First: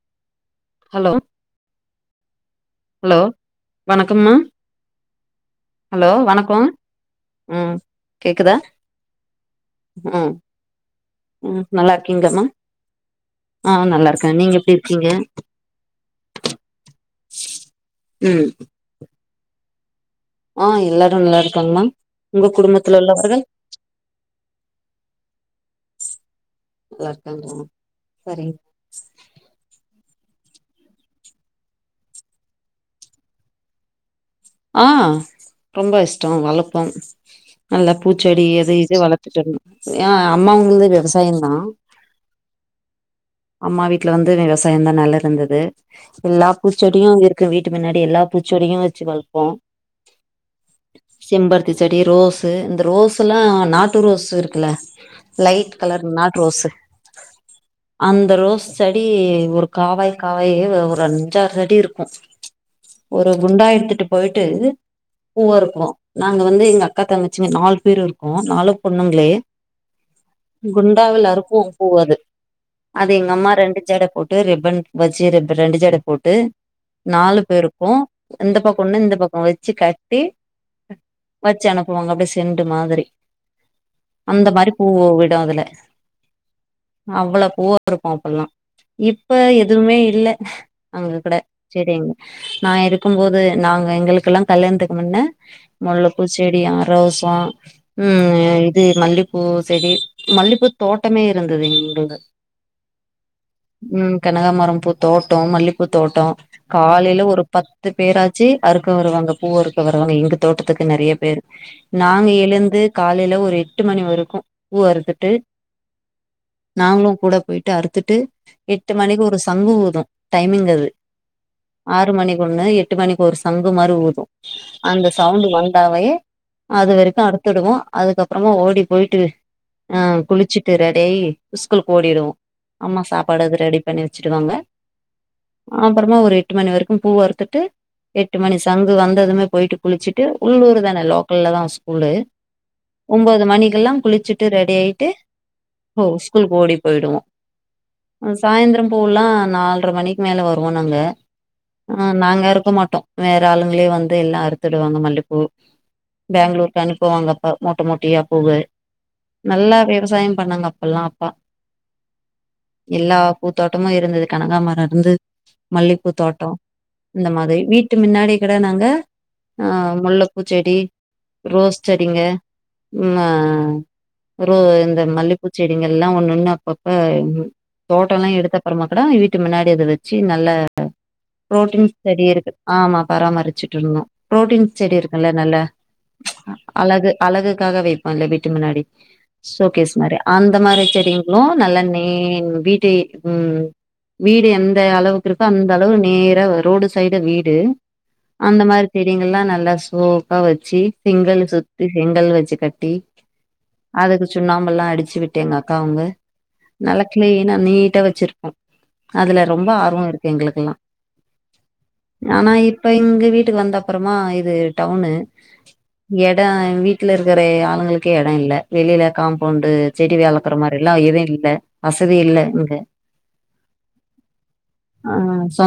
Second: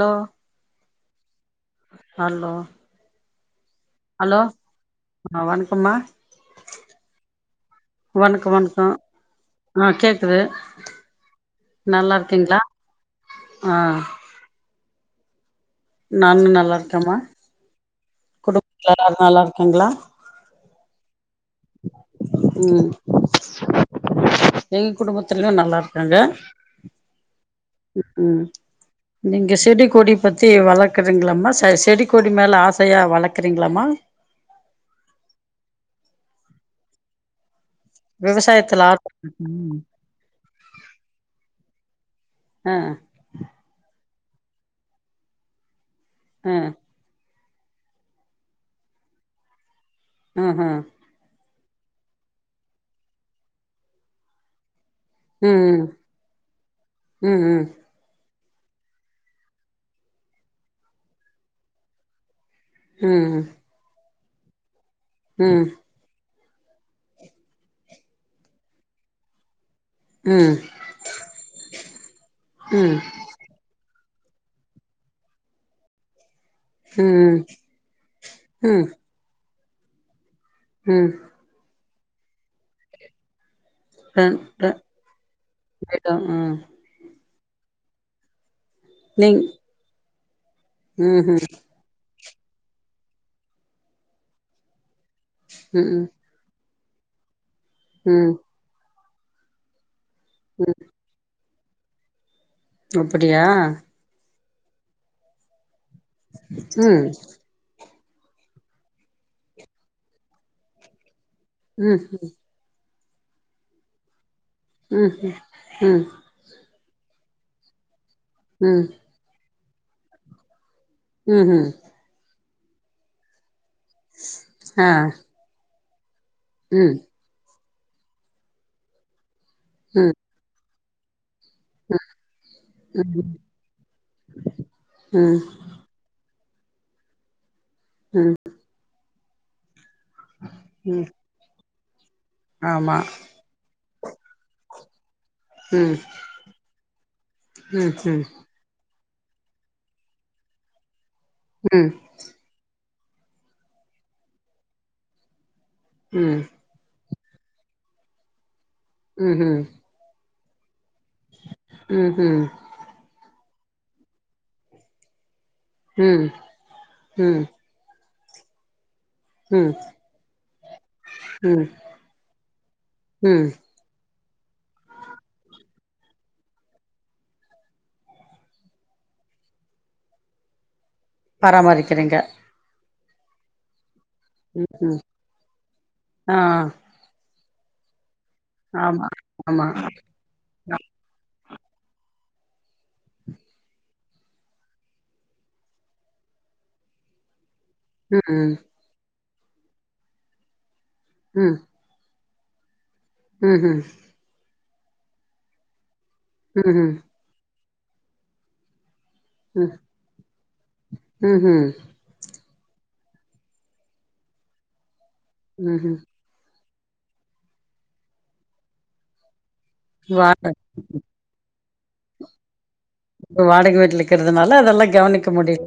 Hello hello hello hello வணக்கம்மா ஆ வணக்கம்மா ஹலோ வணக்கொ ம் வணக்கோ கேக்குதா வணக்கோ ஆ ம் கேக்குது ம் நல்லா இருக்கீங்களாம்மா இருக்கீங்ளா ஆ க நீங்க எப்டி இருக்கீங்க நானும் நல்லா இருக்கேமா ம் குடும்பத்துல எல்லாரும் நல்லா இருக்காங்ளா ஆ எல்லாரும் நல்லா இருக்காங்க மேம் உங்க ம் குடும்பத்துல உள்ளவர்கள் எங்க குடும்பத்துலயும் நல்லா இருக்காங்க நல்லா இருக்காங்களா உம் சரிங்க நீங்க செடி கொடி பத்தி வளக்குறீங்களம்மா செ செடி கொடி மேலே ஆசையா வளக்குறீங்களமா ஆ ரொம்ப இஷ்டம் வளப்போம் நல்ல பூச்செடி எது விவசாயத்துல இது ஆர்வோ வளத்துட்டும் ம் ஏன் அம்மாவுங்கந்து வெவசாயம தான் அ அம்மா வீட்ல வந்து விவசாயம் தா நல்லது இருந்தது ஆ எல்லாப் பூச்செ டியும் அங்க இருக்குற வீட்டு முன்னாடி எல்லா பூச்செடியும் வச்சு வளப்போம் ஆ ஆ செம்பருத்தி செடி, ரோஸு இந்த ரோஸ் எல்லாம் நாட்டு ரோஸ் இருக்குல்ல லைட் ம் கலர் நாட் ரோஸு ம் ம் அந்த ரோஸ் செடி ஒரு காவாய் காவாயே ஒரு அஞ்சாறு அடி இருக்கும் ஒரு ம் குண்டா எடுத்துட்டு போயிட்டு ம் பூவா ம் இருக்கும் நாங்க வந்து எங்க அக்கா தங்கச்சிங்க நாலு பேர் இருக்கோம் நாலும் பொண்ணுங்ளே ம் குண்டாவுல் இருக்கும் பூ அது ம் அது எங்க அம்மா ரெண்டு சட போட் டு ரிப்பன் வச்சு ரெண்டு ரெண்டு சட போட்டு நாலு பேருக்கும் இந்த ம் பக் ம் இந்த பக்கொம் வச்சு கட்டி ம் வச்சு அனுப்புவாங்க அப்டியே செண்டு மாதிரி டன் அந்த மாரி டன் பூவு விடு அதுல போய்ட்டோம். ம் அவ்ளோ பூவா இருக்கு அப்பில்லா இப்ப நீங் எதுமே இல்ல அங்க கூட ம்ஹூம் சேரிங்க நா இருக்கு போது நாங்க எங்களுக்கெல்லா கல்யாணத்துக்கு முன்ன ம்ம் மொல்லப் பூ செடி ஆ ரோஸ் வா ம் இது மல்லிப்பூ செடி மல்லிப்பூ தோட் டமே இருந்தது எங்க இது அப்டியா ம் கனகாமரம் பூ தோட்டோ மல்லிப்பூ தோட்டோ ம் காலேல ஒரு பத்து பேராச் சி அறுக்க வருவாங்க பூ அறுக்க வருவாங்க எங்க தோட்டத்துக்கு நெறய பேர் ம் நாங்க எழுந்து காலேல ஒரு எட்டு மணி வருக்கு பூ ம் அறுத்துட்டு ம் நாங்களு கூட போயிட்டு அறுத்துட்டு ம் எட்டு மணிக்கு ஒரு சங்கு ஊது டைமிங் அது ம் ஹும் ஆறு மணிக்கு ஒன்னு எட்டு மணிக்கு ஒரு சங்கு மாரி ஊது ஆ அந்த சவுண்ட வந்தாவே அது ம் வரைக்கு அறுத்துடுவோ அதுக்கப்பறமா ஓடி போயிட்டு ஆ ம் குளிச்சு திர டேய் ஸ்கூலுக் ஓடிடுவோ அம்மா சாப்பாடு அது ரெடி பண்ணி வச்சுடுவாங்க ம் அப்பறமா ஒரு எட்டு மணி வரைக்கு பூவ அறுத்துட்டு ம் எட்டு மணி சங்கு வந்ததுமே போயிட்டு குளிச்சிட் டு உள்ளூர் தான ம் லோக்கல்ல தா ஸ்கூலு ஆமா ஒம்போ து மணிக்கெல்லா குளிச்சுட்டு ரெடி ஆயிட்டு ம் ஹோ ஸ்கூலுக் ஓடி போயிடுவோ ம் ம் அஸ் சாய்ந்தர பூல்லா நால்ரை மணிக்கு மேலே வருவோ நாங்க ம் ஆ நாங்க இரு க்க மாட்டோ வேற ஆளுங்களே வந்து எல்லா அறுத்துடுவாங்க மல்லிப்பூ ம் பேங்களூர் இப்ப அனுப்புவாங்க அப்பா மோட்ட மோட்டியா பூவு ம்ஹூம் நல்லா விவசாயம் பண்ணாங்க அப்பெல்லா அப்பா ம் ஹும் எல்லா பூத்தோட்டமு இருந்தது கனகாமரம் இருந்து மல்லிப்பூ ம் தோட்டம் இந்த ம் மா ரி வீட்டு முன்னாடியே கூட நாங்க ஆ ம் முல்லப்பூச்செடி ம் ரோஸ் செடிங்க ம்மா ம் ரோ இந்த மல்லிப்பூச்செடிங்களா எல்லா ஒன்னு ஒன்னு அப்பப்ப எங் தோட்ட எல்லா எடுத்த அப்பறமா கூட வீட்டு முன்னாடி அத வச்சு நல்ல புரோட்டீன் பராமரிக்கிறீங்க ஆமா பராமரிச்சுட்டு இருந்தோ புரோட்டீன் செடி ம்ஹூம் இருக்குல்ல நல்ல ஆ அழகு அழகுக்காக வைப்போ இல்ல வீட்டு முன்னாடி ஆமா ஆமா சோகேஸ் மாரி அந்த மாரி செடிங்களு நல்லா நே வீட்டயே ம் வீடு எந்த அளவுக்கு இருக்கோ அந்த அளவு நேரா ரோடு ஸ் சைடு வீடு ம் ம் அந்த மாரி தெரியீங்கள்லாண்ன நல்லா சோக்கா வச்சு செங்கல் சுத் தி செங்கல் வெச்சு கட்டி ம் ஹும் அதுக்கு சுண்ணாம்பெல்லா அடிச்சு விட்டு எங்க அக்கா அவுங்க ம்ஹூம் நல்ல கிளீனா நீட்டா வச்சிருப்போ அதுல ரொம்ப ஆர்வோ இருக்கு எங்களுக்கெல்லா ம் ஹும் ஆனா இப்ப இங்க வீட்டுக்கு வந்த அப்பறமா இது டவுனு ம்ஹும் எடோ வீ ட்டுல இருக்கிறே அவுங்களுக்கே எட இல்ல வெளில காம்பவுண்டு செடிலா வா வெளரக்கற மாரி எல்லா எது இல்ல வசதி இல்ல இங்க இப்ப வாடக வீட்ல இக்கிறது நாலா அதெல்லா கவனிக்க முடியு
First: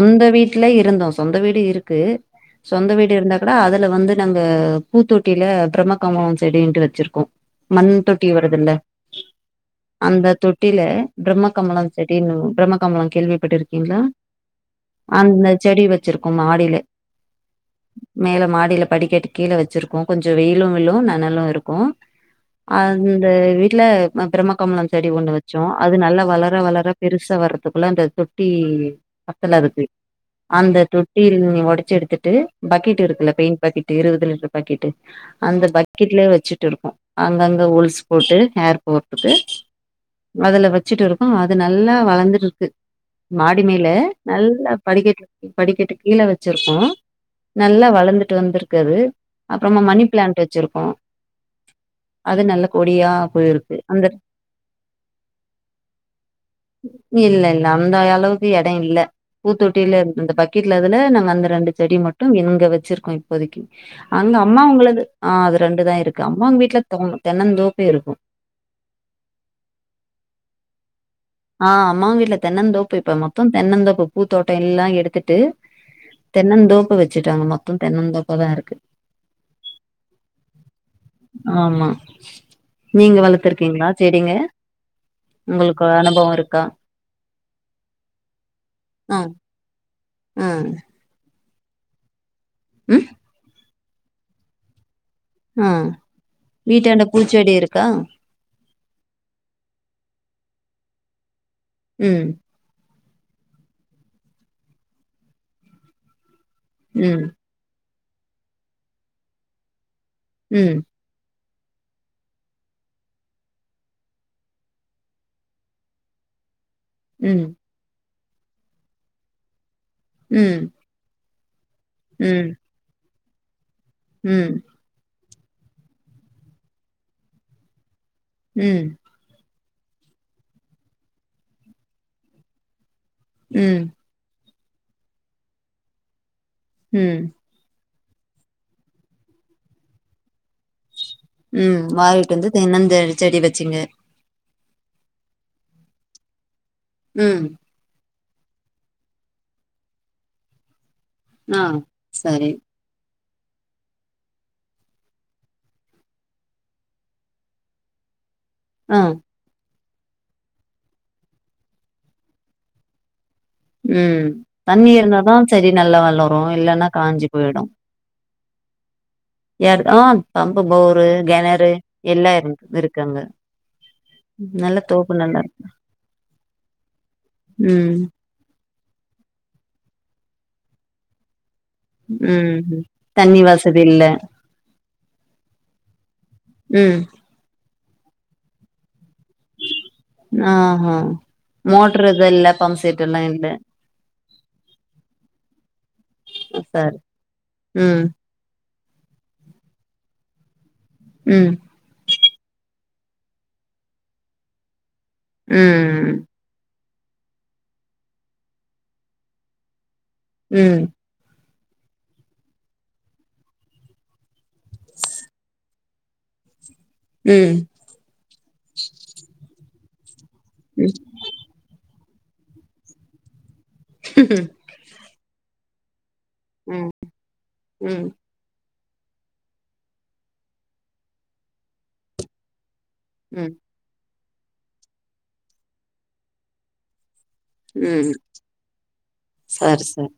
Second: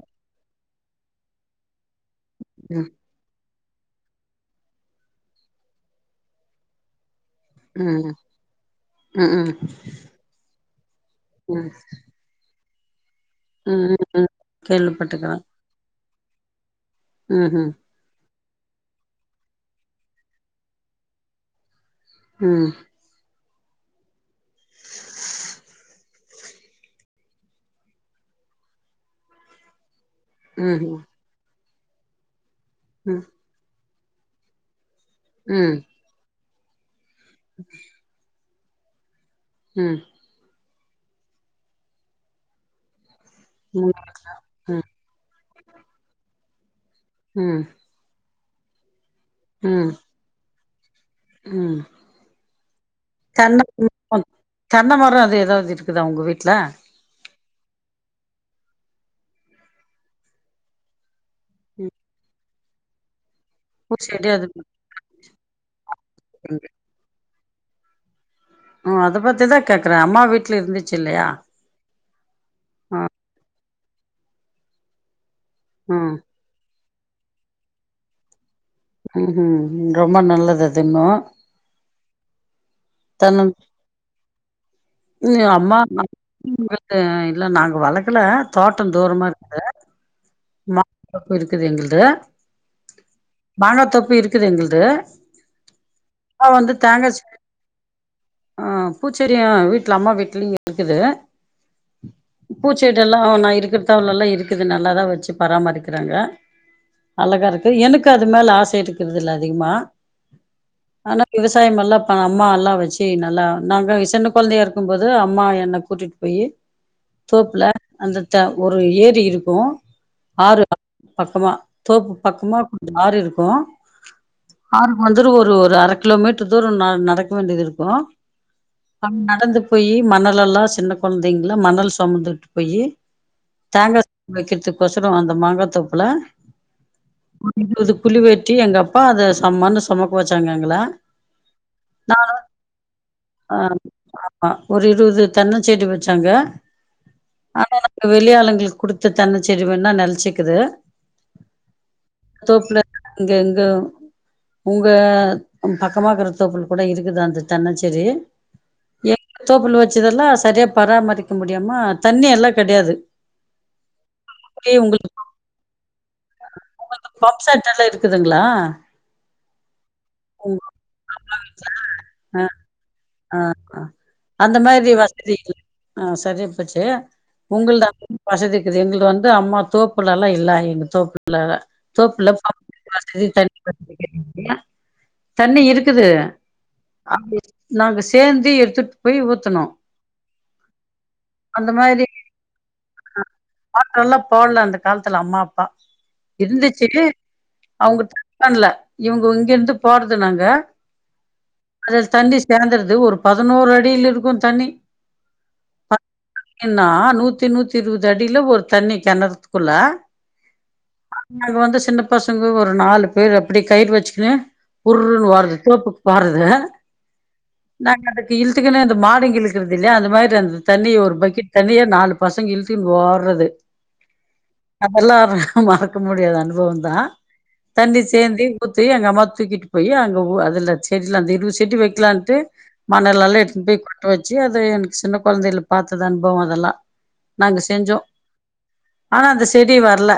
ட்லயே இருந்தோ சொந்த வீடு இருக்கு ம் சொந்த வீடு இருந்தா கூட அதுல வந்து நம்ப பூத்தொட்டில பிரம்மகமலோ செடின்ட்டு வச்சிருக்கோ மண் ம் தொட்டி வருதுல்ல ம் ம் அந்த தொட்டில பிரம்ம ம் கமல செ டின்னு பிரம்மகமல ம் ம் கேள்விப்பட்டிருக்கீங்ளா ம் கேள்விப்பட்டுக்கிறே அந்த செடி வச்சிருக்கோ மாடிலே ம் ம் மேல மாடில படிக்கட்டு கீழே வெச்சிருக்கோ கொஞ்ச வெயிலு விளும நெனளு இருக்கு ம் அ ந்த வீட்ல ம பிரம்ம கமலம் செடி ஒன்னு வச்சோ அது நல்லா வளர வளர பெருசா வரதுக்குள்ள அந்த தொ ட்டி பக்கத்துல இருக்கு அந்த ம்ஹும் தொட்டியில் நீ ஒடச்சு எடுத்துட்டு பக்கெட் ம் இருக்குல பெயிண் பக்கெட் இருவ்து லிட்ரு பக்கெட்டு அந்த ம் பக்கெட்லே வெச்சுட்டு இருக்கோ அங்கங்க ஓல்ஸ் போட்டு ஹேர் போற்துக்கு ம் அதுல வெச்சுட்டு இருக்கோ அது நல்லா வளந்துருது மாடிமேல ம் நல்லா படிக்கட்டு படிக்கட்டு கீழ வெச்சிருக்கோ ம் ம் நல்லா வளந்துட்டு வந்திருக்கு அது அப்றமா ம் மணி பிளான்ட் வெச்சிருக்கோ ம் அது நல்ல கொடியா தென்ன போயிருக்கு அந்த [inaudible] தென்ன மரோ அது எதாவ்து இருக்குதா உங்க வீட்ல இல்ல இல்ல அந்தளவுக்கு எடோ இல்ல பூத்தொட்டில இந்த பக்கெட்ல அதுல நாங்க அந்த ரெண்டு செடி மட்டு இங்க வெச்சிருக்கோ இப்போதைக்கி பூச்செடி அங்க அது அம்மா உங்களது ஆ அது ரெண்டுதா இருக்கு அம்மாங்க வீட்ல தொ தென்னந்தோப்பே இருக்கு ம் அத பத்திதா கேக்கறே அம்மா வீட்ல இருந்துச்சு இல்லையா ஆ அம்மா வீட்ல தென்னந்தோப்பு ஆ இப்ப மொத்தோ தென்னந்தோப்பு பூத்தோட்டோ எல்லா எடுத்துட்டு அ தென்னந்தோப்பு வெச்சுட்டாங்க மொத்தோ தென்னந்தோப்ப தா இருக்குது ம் ம் ரொம்ப நல்லது அது இன்னு ஆமா நீங்க தென்னம் வளர்த்துருக்கீங்ளா செடிங்க உங்களுக்கு அனுபவோ இருக்கா உங்கள்து இல்ல நாங்க வளக்கல தோட்டோ ஆ தூரமா இருக்குது ஆ மா தோப்பு இருக்குது எங்கள்து ம் மாங்கா தோப்பு இருக்குது எங்கள்து அ ஆ வந்து வீட்டாண்ட தேங்கா செ பூச்செடி இருக்கா ஆ பூச்செடி வீட்ல அம்மா வீட்லயு இருக்குது ம் பூச்செடி எல்லா நா இருக்கிற தவல்லல இருக்குது நல்லாதா வெச்சு பராமரிக்கிறாங்க ம் அழகா இருக்கு எனக்கு அது மேல ஆசை இருக்கிறது இல்ல அதிகமா ம் ஆனா விவசாயம் எல்லா இப்ப அம்மா எல்லா வெச்சு நல்லா நாங்க சின்ன கொழந்தையா இருக்கும்போது அம்மா என்ன கூட்டிட் போய் ம் தோப்புல அந்த த ஒரு ஏரி இருக்கு ஆறு ம் பக் பக்கமா தோப்பு ம் பக்கமா [inaudible] ஆறு இருக்கு ம் ஆறுக்கு வந்து ஒரு ஒரு அர கிலோ மீட்ரு தூரோ நா நடக்க வேண்டியது இருக்கு ம் நா நடந்து போயி மணலெல்லா சின்ன கொழந்தைங்லா மணல் சொமந்துட்டு போயி ம் தேங்கா வெக்கிறதுக் கொசரோ அந்த மாங்காத்தோப்ல ம் [inaudible] குழி வெட்டி எங்கப்பா அத சம் மண்ணு சொமக்க வெச்சாங்க எங்கள ம் நா வாறிட்டு வந்து தென்னந்தே செடி வெச்சிங்க ஆ ஒரு இருவது தென்ன செடி வெச்சாங்க ம் ஆனா நாங்க வெளி ஆளுங்ளுக் குடுத்த தென்ன செடி வேண்னா நெல்ச்சிக்குது ஆ செரி இங்க எங்க உங்க ம் பக்கமா இர்க்கற தோப்புல கூட இருக்குதா அந்த தென்ன செடி ஆ எங் தோப்புல வெச்சதெல்லா சரியா பராமரிக்க முடியாம தண்ணி எல்லா கெடையாது ம் அப்டியே தண்ணி உங்களுக்கு ஏறுனாதா செடி நல்லா வள உங்களுக்கு பம்ப் செட் எல்லா இருக்குதுங்ளா ஏரு ஆ பம்ப்பு போரு அம்மா வீட்ல கெணறு எல்லா ஆ இருக்கு இரு ஆ அ அந்த மாதிரி தோப்பு வசதி நல்லா இல்ல இருக்கு ஆ சரியாப்போச்சு உங்கள் தா ம் வசதி இக்குது எங்கள்து வந்து அம்மா தோப்புலல்லா இல்ல எங்க தோப்பு உள்ளார ம் ம் தண்ணி வசதி இல்ல கெடையாது தண்ணி இருக்குது ம் நாங்க சேந்து எடுத்துட் போய் ஊத் ஆ ஆ அந்த மோட்ரு இது இல்ல பம்ப் செட்டு எல்லா இல்ல மோட்ருல்லா போட்ல அந்த காலத்துல அம்மா அப்பா இருந்துச்சு சரி அவுங்க ம் [inaudible] பண்ல இவுங்க இங்கிர்ந்து போறது நாங்க ம் அதுல் தண்ணி சேந்தற்து ஒரு பதனோர் அடிலிருக்கு தண்ணி ம் என்னா நூத்தி நூத்தி இருவது அடில ஒரு தண்ணி கெணத்துக்குள்ள ம் நாங்க வந்து சின்ன பசங்க ஒரு நாலு பேரு அப்பிடி கயிற் வெச்சுக்கினு உர்ருன் ஓட்றது தோப்புக் போறது ம் நாங்க அதுக்கு இழ்த்துகினு அந்த மாடுங்க இழுக்கற்தில்லயா அந்த மாரி அந்த ம் தண்ணி ஒரு பக்கெட் தண்ணிய நாலு பசங்க இழ் த்தின் ஓட்றது அப்பல்லா ஒரு மறக்க முடியாத ம் அனுபவந்தா தண்ணி ம் சேந்தி ஊத்தி எங்க அம்மா தூக்கிட்டு போயி அங்க ஊ அதுல செடில அந்த இருவது செடி வெக்கலான்ட்டு மணலல்லா ம் எடுத்துன் போய் கொட்டு வச்சு அது எனக் சின்ன கொழ்ந்தைல பாத்தது அனுபவோ அதெல்லா நாங்க செஞ்சோ ம் ஆனா அந்த செடி சரி வர்ல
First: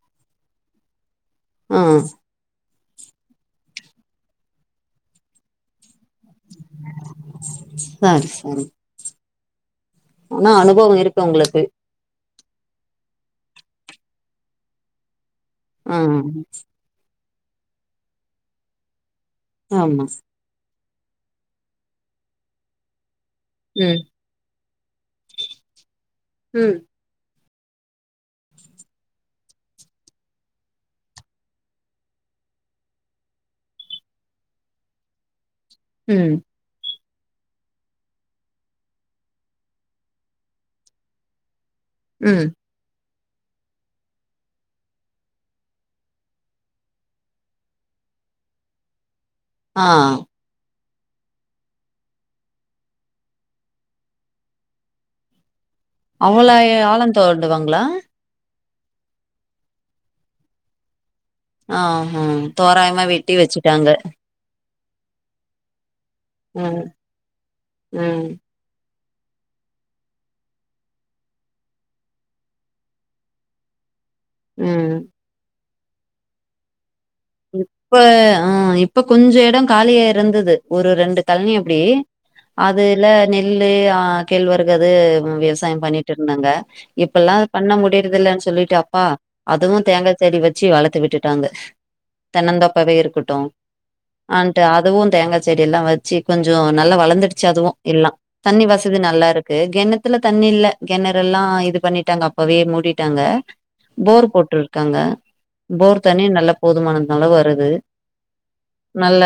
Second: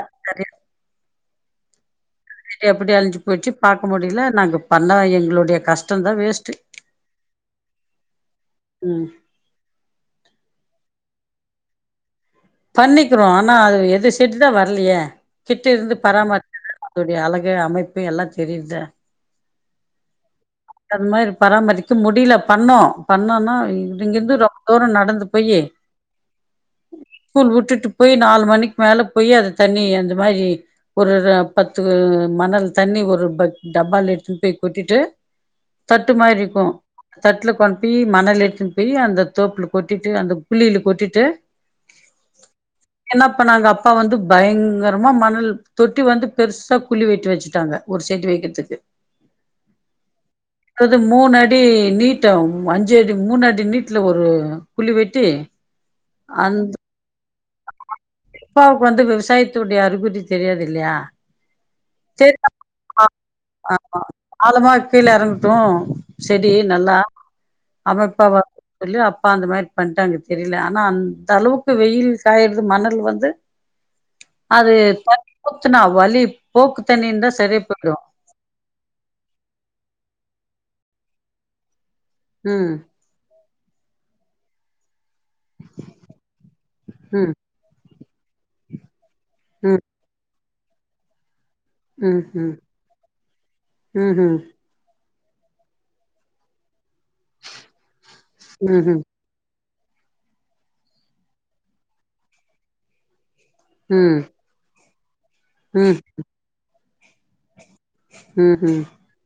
ம் செடி அப்டியே அழ்ஞ்சு போய்ர்ச்சு பாக்க முடில நாங்க பண்ண எங்ளுடைய கஷ்டந்தா வேஸ்ட் ஆ சரி ம் ஆனா அனுபவோ இருக்கு உங்ளுக்கு பண்ணிக்கிறோ ஆனா அது எது செடி தா வர்லியே கிட்ட இர்ந்து ஆ பராமரி [inaudible] அதோடைய அழகு அமைப்பு எல்லா செடில் தா ஆமா அந் மாரி பராமரிக்க முடில பண்ணோ பண்ணோனா ம் இங்கிர்ந்து ரொம்ப தூரோ நடந்து போயி உ ஸ்கூல் விட்டுட்டு போய் நாலு மணிக்கு மேல போய் அத தண்ணி அந்த மாரி ஒரு பத்து மணல் தண்ணி ஒரு பத்து டப்பால எடுத்துட்டு போய் கொட்டிட்டு தட்டு ம் மாரி ருக்கு தட்ல கொண்டு போய் மணல் எத்துன்னு போய் அந்த தோப்புல கொட்டிட்டு அந்த குழில கொட்டிட்டு உ என்ன பண்ணாங்க அப்பா வந்து பயங்கரமா மணல் தொட்டி வந்து பெருசா குழி வெட்டி வச்சுட்டாங்க ஒரு செடி வெக்கிர்துக்கு ஆ அது மூனடி நீட்ட அஞ்சு அடி மூனடி நீட்டுல ஒரு குழி வெட்டி அவ்ளோய் அந்த ஆழோ தோண்டுவாங்ளா அப்பாவுக்கு வந்து விவசாயத்துடைய அறிகுறி தெரியாது இல்லயா ஆஹுதோராயமா வெட்டி வச்சுட்டாங்க ஆமா ஆழமா கீழ எறங்கட்டு செடி ம் நல்லா ம் அமைப்பா வ சொல்லி அப்பா அந்த மாரி பண்ட்டாங்க தெரில ஆனா அந்த அளவுக்கு வெயில் காய்றது மணல் வந்து அது ம் [unintelligible] போக்துனா வழி போக்கு தண்ணிந்தா இப்ப ஆ இப்ப கொஞ்ச எடோ காலியா இருந்தது ஒரு ரெண்டு கழனி அப்டி ம் அதுல நெல்லு ஆ கேழ்வரகு அது விவசாயோ பண்ணிட்டு இருந்தாங்க ம் இப்பெல்லா பண்ண முடிறதில்லன்னு சொல்லிட்டு அப்பா ம் அதுவு தேங்கா செடி வச்சு வளத்து விட்டுட்டாங்க ம் தென்ன ம் தோப்பாவே இருக்கட்டு ம்ஹூம் அன்ட்டு அதுவு தேங்கா செடி எல்லா வச்சு கொஞ்சோ நல்லா வளந்துடுச்சி அதுவு எல்லா தண்ணி வசதி ம்ஹூம் நல்லாருக் கு கெணத்துல தண்ணி இல்ல கெணறெல்லா இது பண்ணிட்டாங்க அப்பவே மூடிட்டாங்க ம் போர் போட்ருக்காங்க ம் போர் தனி நல்லா போதுமானதுனால வருது உ உ நல்ல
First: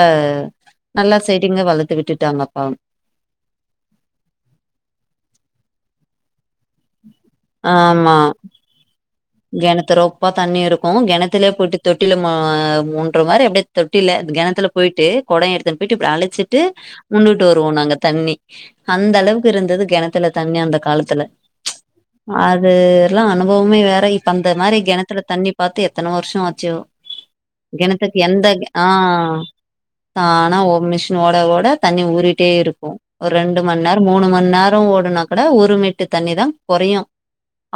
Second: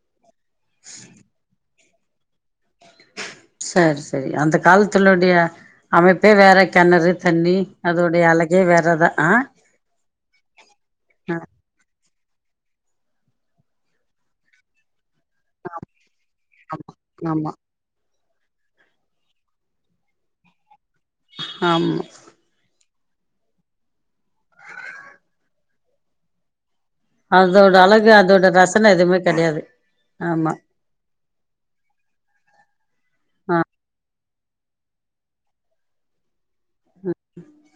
நல்லா செடிங்க வளத்து விட்டுட்டாங்கப்பா சேரி சேரி அந்த காலத்துலோடய அமைப்பே வேற கெணறு தண்ணி ஆமா அதோடய அழக் கே வேறதா ஆ கெணத்து ரொப்பா தண்ணி இருக்கு ஆ கிணத்துலயே போயிட்டு தொட் ட்டில மோ மூன்ற மாரி அப்டியே தொட்டில கெணத்துல போயிட்டு கொடோ எடுத்துன்னு போயிட்டு இப்டி அழச்சிட்டு ஆமா முன்னுட்டு ஆமா வருவோ நாங்க தண்ணி அந்த அளவுக்கு இருந்தது கெணத்துல தண்ணி அந்த காலத்துல ஆமா அது லா அனுபவமே வேற இப்ப அந்த மாரி கெணத்துல தண்ணி பாத்து எத்தன வருஷோ ஆச்சோ அதோட அழகு கெணத்துக்கு அதோட எந்த ஆ ரசன எதுவுமே கெடையாது ஆமா தானாஓ மிஷ் ன் ஓட ஓட தண்ணி ஊறிட்டே இருக்கு ஒரு ஆ ரெண்டு மண் நேரோ மூணு மண் நேரோ ஓடுனா கூட ஒரு மிட்டு தண்ணிதா கொறையு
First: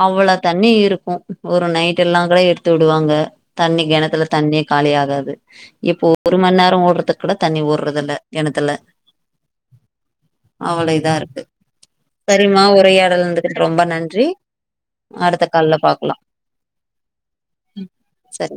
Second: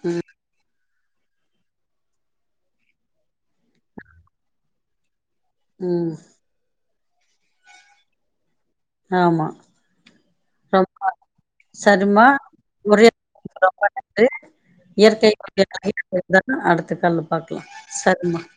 அவ்வள தண்ணி இருக்கு ஒரு நைட் எல்லா கூட எடுத்து விடுவாங்க தண்ணி கெணத்துல தண்ணியே காலியாகாது இப்போ ம் ஒரு மண் நேரோ ஓட்றத் கூட தண்ணி ஓர்ரது இல்ல கெணத்துல ஆமா அவ்வள ரொம்ப இத இருக்கு சரிம்மா சேரிம்மா ஒரே உரையாடுனதுக்கு ரொம்ப நன்றி அடுத்த கால்ல பாக்கலா எதனா அடுத்த கால்ல பாக்கலா சரிம்மா சரி